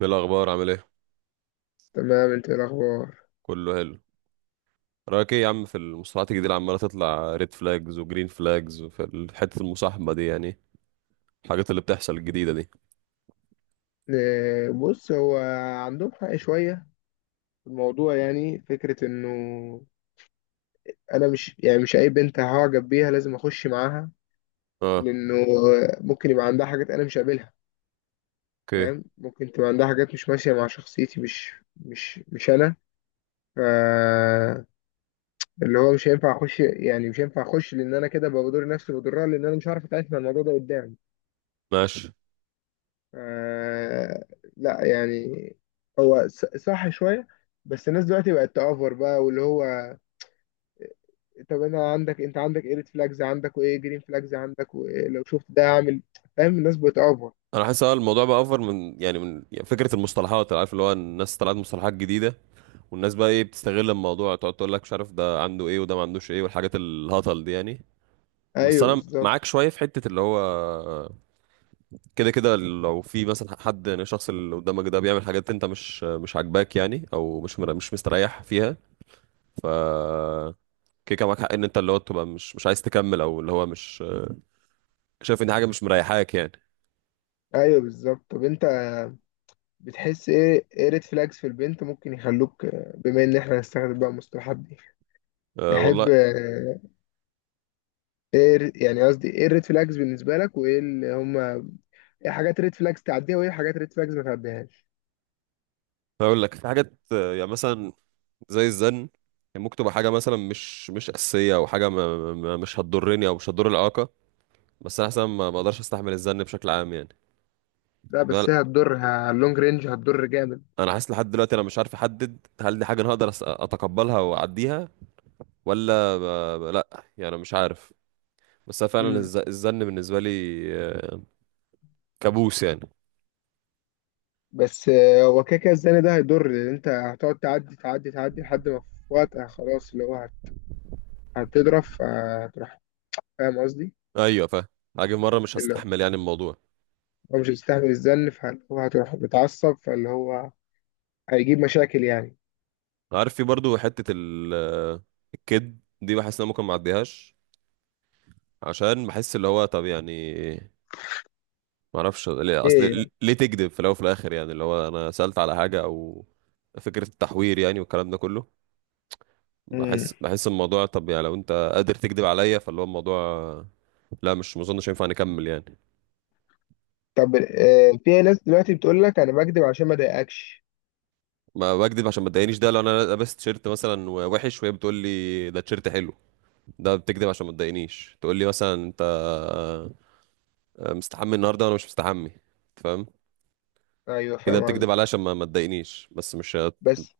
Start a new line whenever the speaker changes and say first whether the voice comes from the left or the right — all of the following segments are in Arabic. right: ايه الاخبار؟ عامل ايه؟
left: تمام، انت ايه الاخبار؟
right: كله حلو. رايك ايه يا عم في المصطلحات الجديده اللي عماله تطلع ريد فلاجز وجرين فلاجز، وفي حته المصاحبه دي يعني؟ الحاجات اللي بتحصل الجديده دي.
left: بص، هو عندهم حق شويه في الموضوع. يعني فكره انه انا، مش اي بنت هعجب بيها لازم اخش معاها.
right: اه.
left: لانه ممكن يبقى عندها حاجات انا مش قابلها.
right: اوكي.
left: فاهم؟ ممكن تبقى عندها حاجات مش ماشيه مع شخصيتي. مش انا. ف اللي هو مش هينفع اخش. يعني مش هينفع اخش، لان انا كده بضر نفسي وبضرها، لان انا مش عارف اتعامل مع الموضوع ده قدام.
right: ماشي.
left: آه. لا يعني، هو صح شوية، بس الناس دلوقتي بقت تأفور بقى، واللي هو طب انا عندك، انت عندك ايه ريد فلاجز عندك؟ وايه جرين فلاجز عندك؟ ولو شفت ده اعمل. فاهم؟ الناس بتأفور.
right: انا حاسس الموضوع بقى اوفر من يعني فكره المصطلحات، عارف، اللي هو الناس طلعت مصطلحات جديده. والناس بقى ايه بتستغل الموضوع، تقعد تقول لك مش عارف ده عنده ايه وده ما عندوش ايه، والحاجات الهطل دي يعني. بس
left: ايوه
right: انا
left: بالظبط.
right: معاك شويه في حته اللي هو كده كده، لو في مثلا حد، يعني الشخص اللي قدامك ده بيعمل حاجات انت مش عاجباك، يعني، او مش مستريح فيها. ف كده كده معاك حق ان انت اللي هو تبقى مش عايز تكمل، او اللي هو مش شايف ان حاجه مش مريحاك يعني.
left: ايوه بالظبط. طب انت بتحس ايه ريد فلاجز في البنت ممكن يخلوك بما ان احنا هنستخدم بقى المصطلحات دي؟
right: أه
left: تحب
right: والله.
left: ايه يعني قصدي ايه الريد فلاجز بالنسبة لك؟ وايه اللي هما ايه حاجات ريد فلاجز تعديها، وايه حاجات ريد فلاجز ما تعديهاش؟
right: هقول لك في حاجات، يعني مثلا زي الزن يعني، ممكن تبقى حاجه مثلا مش اساسيه، او حاجه ما ما مش هتضرني او مش هتضر العلاقه. بس انا حاسس ما اقدرش استحمل الزن بشكل عام يعني.
left: لا،
right: يعني
left: بس
right: انا
left: هي هتضر. اللونج رينج هتضر جامد.
right: أنا حاسس لحد دلوقتي انا مش عارف احدد هل دي حاجه انا هقدر اتقبلها واعديها، ولا لا، يعني مش عارف. بس أنا فعلا
left: امم.
right: الزن بالنسبة لي آه، كابوس يعني.
left: بس هو كده كده الزن ده هيضر. لان انت هتقعد تعدي تعدي تعدي لحد ما في وقت خلاص اللي هو هتضرب فهتروح. فاهم قصدي؟
right: ايوه فاهم. هاجي مرة مش
left: اللي
right: هستحمل يعني الموضوع.
left: هو مش هيستحمل الزن، فهو هتروح متعصب، فاللي هو هيجيب مشاكل يعني.
right: عارف في برضو حتة ال... آه، الكد دي بحس ان أنا ممكن ما اعديهاش، عشان بحس اللي هو طب يعني ما اعرفش ليه،
left: ليه
right: اصل
left: يعني؟
right: ليه تكذب في الاول وفي الاخر؟ يعني اللي هو انا سألت على حاجة، او فكرة التحوير يعني والكلام ده كله. بحس
left: امم.
right: بحس الموضوع، طب يعني لو انت قادر تكذب عليا فاللي هو الموضوع لا، مش ما اظنش ينفع نكمل يعني.
left: طب في ناس دلوقتي بتقول لك انا بكدب عشان ما اضايقكش.
right: ما بكدب عشان ما تضايقنيش ده لو انا لابس تيشيرت مثلا وحش وهي بتقول لي ده تيشيرت حلو. ده بتكدب عشان ما تضايقنيش، تقول لي مثلا انت مستحمي النهارده وانا مش مستحمي. فاهم؟
left: ايوه
right: كده
left: فاهم قصدي.
right: بتكدب عليا عشان ما تضايقنيش، بس مش.
left: بس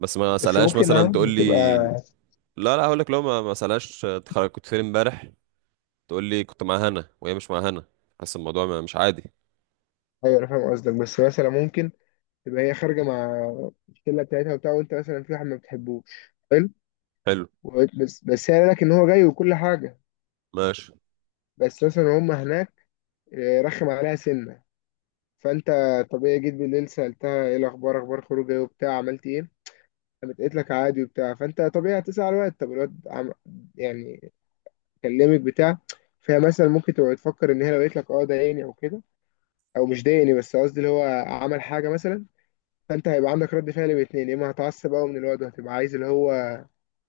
right: بس ما
left: بس
right: اسالهاش
left: ممكن، اه،
right: مثلا تقول لي،
left: بتبقى.
right: لا لا، هقول لك لو ما اسالهاش كنت فين امبارح، تقول لي كنت مع هنا وهي مش مع هنا. حاسس الموضوع مش عادي.
left: ايوه انا فاهم قصدك، بس مثلا ممكن تبقى هي خارجه مع الشله بتاعتها وبتاع، وانت مثلا في واحد ما بتحبوش. حلو.
right: حلو.
left: وقلت بس هي قال لك ان هو جاي وكل حاجه.
right: ماشي.
left: بس مثلا هم هناك رخم عليها سنه. فانت طبيعي جيت بالليل، سالتها ايه الاخبار؟ اخبار خروجه ايه وبتاع؟ عملت ايه؟ قامت قالت لك عادي وبتاع. فانت طبيعي هتسال الواد. طب الواد يعني كلمك بتاع فهي مثلا ممكن تبقى تفكر ان هي لو قالت لك اه ضايقني او كده، او مش ضايقني، بس قصدي اللي هو عمل حاجه مثلا، فانت هيبقى عندك رد فعل باتنين. يا اما هتعصب قوي من الواد وهتبقى عايز اللي هو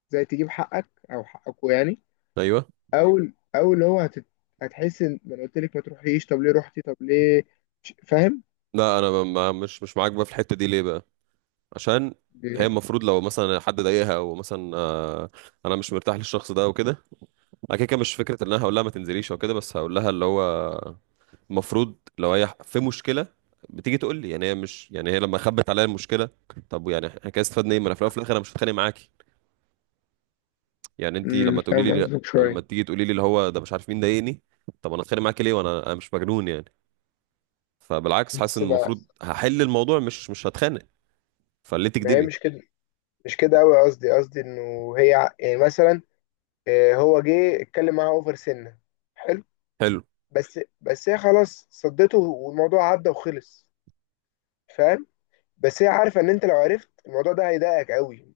left: زي تجيب حقك او حقكوا يعني،
right: ايوه.
left: او او اللي هو هتحس ان ما انا قلت لك ما تروحيش، طب ليه رحتي؟ طب ليه؟ فاهم؟
right: لا انا ب- ما مش معاك بقى في الحته دي ليه بقى؟ عشان هي
left: ليه؟
right: المفروض لو مثلا حد ضايقها، او مثلا انا مش مرتاح للشخص ده وكده. انا كده كده مش فكره ان انا هقول لها ما تنزليش او كده، بس هقول لها اللي هو المفروض لو هي في مشكله بتيجي تقول لي. يعني هي مش، يعني هي لما خبت عليا المشكله طب يعني احنا كده استفدنا ايه؟ ما انا في الاول وفي الاخر انا مش هتخانق معاكي، يعني انت
left: امم.
right: لما تقولي
left: فاهم
right: لي،
left: قصدك
right: لما
left: شويه.
right: تيجي تقولي لي اللي هو ده مش عارف مين ضايقني، طب انا اتخانق معاكي ليه؟ وانا مش مجنون يعني. فبالعكس حاسس
left: بس
right: ان
left: ما
right: المفروض هحل الموضوع، مش هتخانق. فليه
left: ما هي
right: تكدبي؟
left: مش كده. مش كده قوي. قصدي انه هي يعني مثلا هو جه اتكلم معاها اوفر سنه. حلو.
right: حلو.
left: بس هي خلاص صدته، والموضوع عدى وخلص. فاهم؟ بس هي عارفه ان انت لو عرفت الموضوع ده هيضايقك قوي.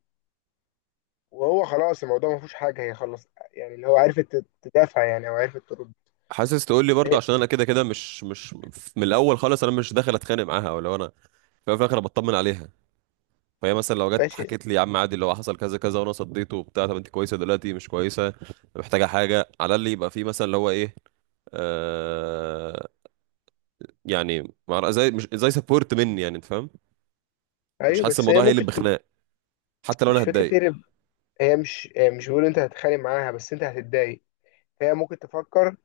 left: وهو خلاص الموضوع ما فيهوش حاجه، هي خلص، يعني اللي هو عرفت تدافع يعني، او عرفت ترد.
right: حاسس تقول لي، برضه
left: هي-
right: عشان انا كده كده مش من الاول خالص انا مش داخل اتخانق معاها، او لو انا في الأول وفي الاخر أنا بطمن عليها. فهي مثلا لو جت
left: ماشي.
right: حكيت لي، يا عم عادي اللي هو حصل كذا كذا وانا صديته وبتاع، طب انت كويسه دلوقتي؟ مش كويسه؟ محتاجه حاجه على اللي يبقى في مثلا اللي هو ايه؟ آه، يعني زي، مش زي سبورت مني، يعني انت فاهم. مش
left: ايوه،
right: حاسس
left: بس هي
right: الموضوع هيقلب بخناق، حتى لو
left: مش
right: انا
left: فكرة
right: هتضايق
left: هرب. هي مش، هي مش بيقول انت هتتخانق معاها، بس انت هتتضايق. هي ممكن تفكر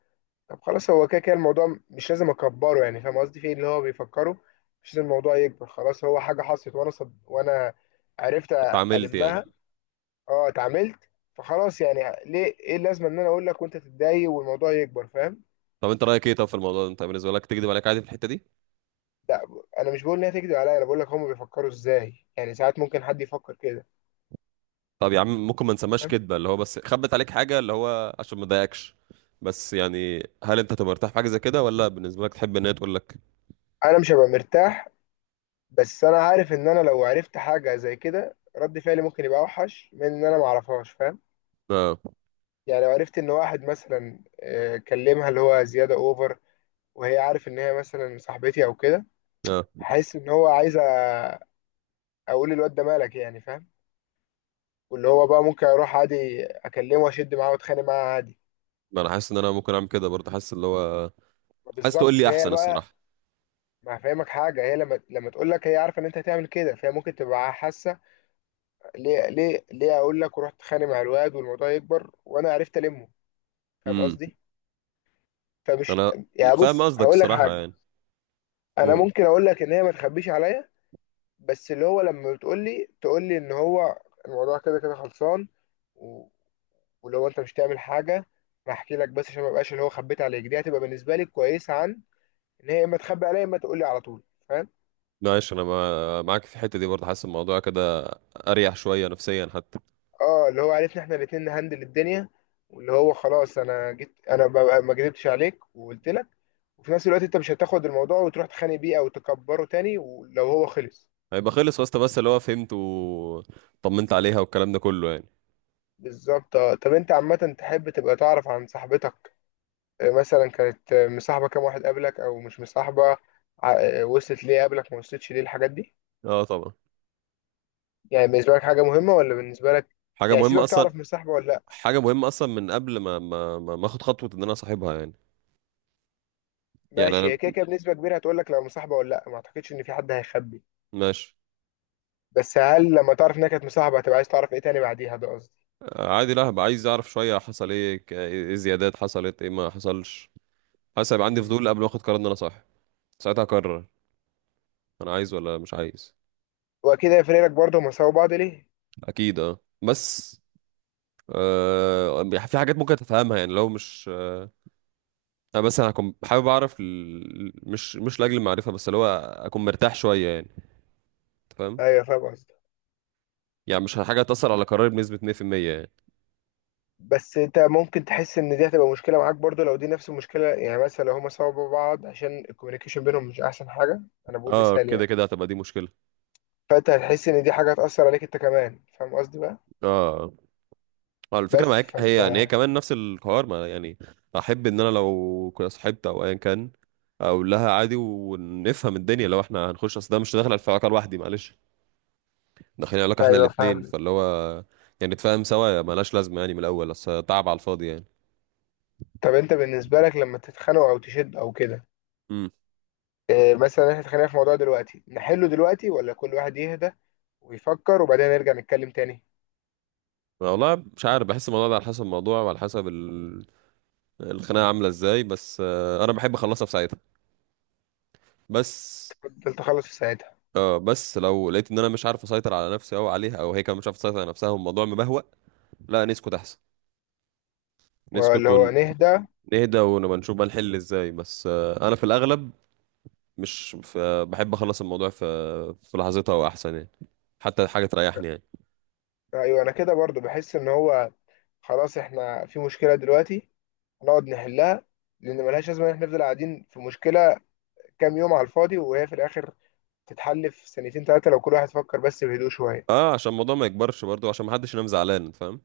left: طب خلاص، هو كده كده الموضوع مش لازم اكبره. يعني فاهم قصدي في اللي هو بيفكره؟ مش لازم الموضوع يكبر. خلاص، هو حاجة حصلت وانا عرفت
right: اتعاملت يعني.
left: ألمها. اه، اتعاملت. فخلاص، يعني ليه؟ ايه اللازمة ان انا اقول لك وانت تتضايق والموضوع يكبر؟ فاهم؟
right: طب انت رايك ايه طب في الموضوع ده؟ انت بالنسبه لك تكذب عليك عادي في الحته دي؟
left: لا، انا مش بقول ان هي تكذب عليا، انا بقول لك هم بيفكروا ازاي يعني. ساعات ممكن حد يفكر كده.
right: طب يا عم، ممكن ما نسماش
left: فاهم؟
right: كدبه، اللي هو بس خبت عليك حاجه اللي هو عشان ما تضايقكش. بس يعني هل انت تبقى مرتاح في حاجه زي كده، ولا بالنسبه لك تحب ان هي تقول لك؟
left: انا مش هبقى مرتاح، بس انا عارف ان انا لو عرفت حاجه زي كده رد فعلي ممكن يبقى اوحش من ان انا ما اعرفهاش. فاهم؟
right: اه.
left: يعني لو عرفت ان واحد مثلا كلمها اللي هو زياده اوفر، وهي عارف ان هي مثلا صاحبتي او كده،
right: اه.
left: حاسس ان هو عايز اقول الواد ده مالك يعني. فاهم؟ واللي هو بقى ممكن اروح عادي اكلمه واشد معاه واتخانق معاه عادي.
right: ما انا حاسس ان انا ممكن اعمل كده برضه، حاسس اللي هو حاسس تقول
left: بالظبط.
right: لي
left: فهي
right: احسن،
left: بقى
right: الصراحه.
left: ما هفهمك حاجه. هي لما تقول لك، هي عارفه ان انت هتعمل كده، فهي ممكن تبقى حاسه ليه اقول لك ورحت اتخانق مع الواد والموضوع يكبر وانا عرفت المه. فاهم
right: امم.
left: قصدي؟ فمش
right: انا
left: يعني،
right: فاهم
left: بص
right: قصدك،
left: هقول لك
right: الصراحه
left: حاجه.
right: يعني.
left: انا
right: قول.
left: ممكن اقول لك ان هي ما تخبيش عليا، بس اللي هو لما بتقول لي، تقول لي ان هو الموضوع كده كده خلصان و... ولو انت مش تعمل حاجه، انا هحكي لك، بس عشان ما بقاش اللي هو خبيت عليك. دي هتبقى بالنسبه لي كويسه عن ان هي اما تخبي عليا، اما تقول لي على طول. فاهم؟
right: معلش، انا معاك في الحته دي برضه، حاسس الموضوع كده اريح شويه نفسيا حتى.
left: اه، اللي هو عرفنا احنا الاتنين نهندل الدنيا. واللي هو خلاص، انا جيت انا ببقى ما كدبتش عليك وقلت لك، وفي نفس الوقت انت مش هتاخد الموضوع وتروح تخانق بيه او تكبره تاني ولو هو خلص.
right: هيبقى خلص واسطه، بس اللي هو فهمت وطمنت عليها والكلام ده كله يعني.
left: بالظبط. اه، طب انت عامة تحب تبقى تعرف عن صاحبتك، مثلا كانت مصاحبة كام واحد قبلك او مش مصاحبة؟ وصلت ليه قبلك؟ ما وصلتش ليه؟ الحاجات دي
right: اه طبعا.
left: يعني بالنسبة لك حاجة مهمة؟ ولا بالنسبة لك
right: حاجه
left: يعني
right: مهمه
left: سيبك،
right: اصلا.
left: تعرف مصاحبة ولا لا؟
right: حاجة مهمة أصلا من قبل ما آخد خطوة إن أنا أصاحبها يعني. يعني
left: ماشي. هي كده
right: أنا.
left: كده بنسبة كبيرة هتقول لك لو مصاحبة ولا لا. ما اعتقدش ان في حد هيخبي.
right: ماشي.
left: بس هل لما تعرف انها كانت مصاحبة، هتبقى عايز تعرف ايه تاني بعديها؟ ده قصدي.
right: عادي، لا هبقى عايز أعرف شوية، حصل إيه، إيه زيادات حصلت، إيه ما حصلش. حاسس هيبقى عندي
left: مم.
right: فضول قبل ما آخد قرار إن أنا صاحب، ساعتها أقرر أنا عايز ولا مش عايز.
left: واكيد هيفرق لك برضه هما سابوا بعض ليه.
right: أكيد أه، بس آه في حاجات ممكن تفهمها يعني، لو مش بس أنا هكون حابب أعرف مش لأجل المعرفة، بس اللي هو أكون مرتاح شوية يعني. أنت فاهم؟
left: ايوه فاهم قصدي.
right: يعني مش حاجة تأثر على قراري بنسبة 100% يعني.
left: بس انت ممكن تحس ان دي هتبقى مشكله معاك برضو لو دي نفس المشكله. يعني مثلا لو هما سوا بعض عشان الكوميونيكيشن بينهم مش احسن حاجه. انا بقول
right: اه
left: مثال
right: كده
left: يعني.
right: كده هتبقى دي مشكلة.
left: فانت هتحس ان دي حاجه هتاثر عليك انت كمان. فاهم قصدي بقى؟
right: اه. آه. ما الفكرة
left: بس
right: معاك
left: فانت
right: هي كمان نفس الحوار ما يعني، أحب إن أنا لو كنا صاحبت أو أيا كان أقول لها عادي ونفهم الدنيا لو إحنا هنخش، أصل ده مش داخل في علاقة لوحدي، معلش، داخلين علاقة إحنا
left: ايوه
right: الاتنين،
left: فاهم.
right: فاللي هو يعني نتفاهم سوا، ملهاش لازمة يعني من الأول أصل تعب على الفاضي يعني.
left: طب انت بالنسبه لك لما تتخانقوا او تشد او كده،
right: امم.
left: اه مثلا احنا اتخانقنا في موضوع دلوقتي، نحله دلوقتي ولا كل واحد يهدى ويفكر وبعدين نرجع نتكلم تاني؟
right: والله مش عارف، بحس الموضوع ده على حسب الموضوع وعلى حسب الخناقة عاملة إزاي، بس أنا بحب أخلصها في ساعتها. بس
left: فضلت اخلص في ساعتها
right: اه بس لو لقيت ان انا مش عارف اسيطر على نفسي او عليها، او هي كمان مش عارفه تسيطر على نفسها والموضوع مبهوأ، لا نسكت احسن. نسكت
left: ولا هو نهدى؟
right: ونهدى ونبقى نشوف بقى نحل ازاي، بس انا في الاغلب مش بحب اخلص الموضوع في لحظتها واحسن يعني، حتى حاجه تريحني يعني.
left: ايوه، انا كده برضو بحس ان هو خلاص احنا في مشكله دلوقتي، نقعد نحلها. لان ملهاش لازمه ان احنا نفضل قاعدين في مشكله كام يوم على الفاضي، وهي في الاخر تتحل في سنتين ثلاثه لو كل واحد فكر بس بهدوء شويه.
right: اه عشان الموضوع ما يكبرش برضو عشان ما حدش ينام زعلان. فاهم؟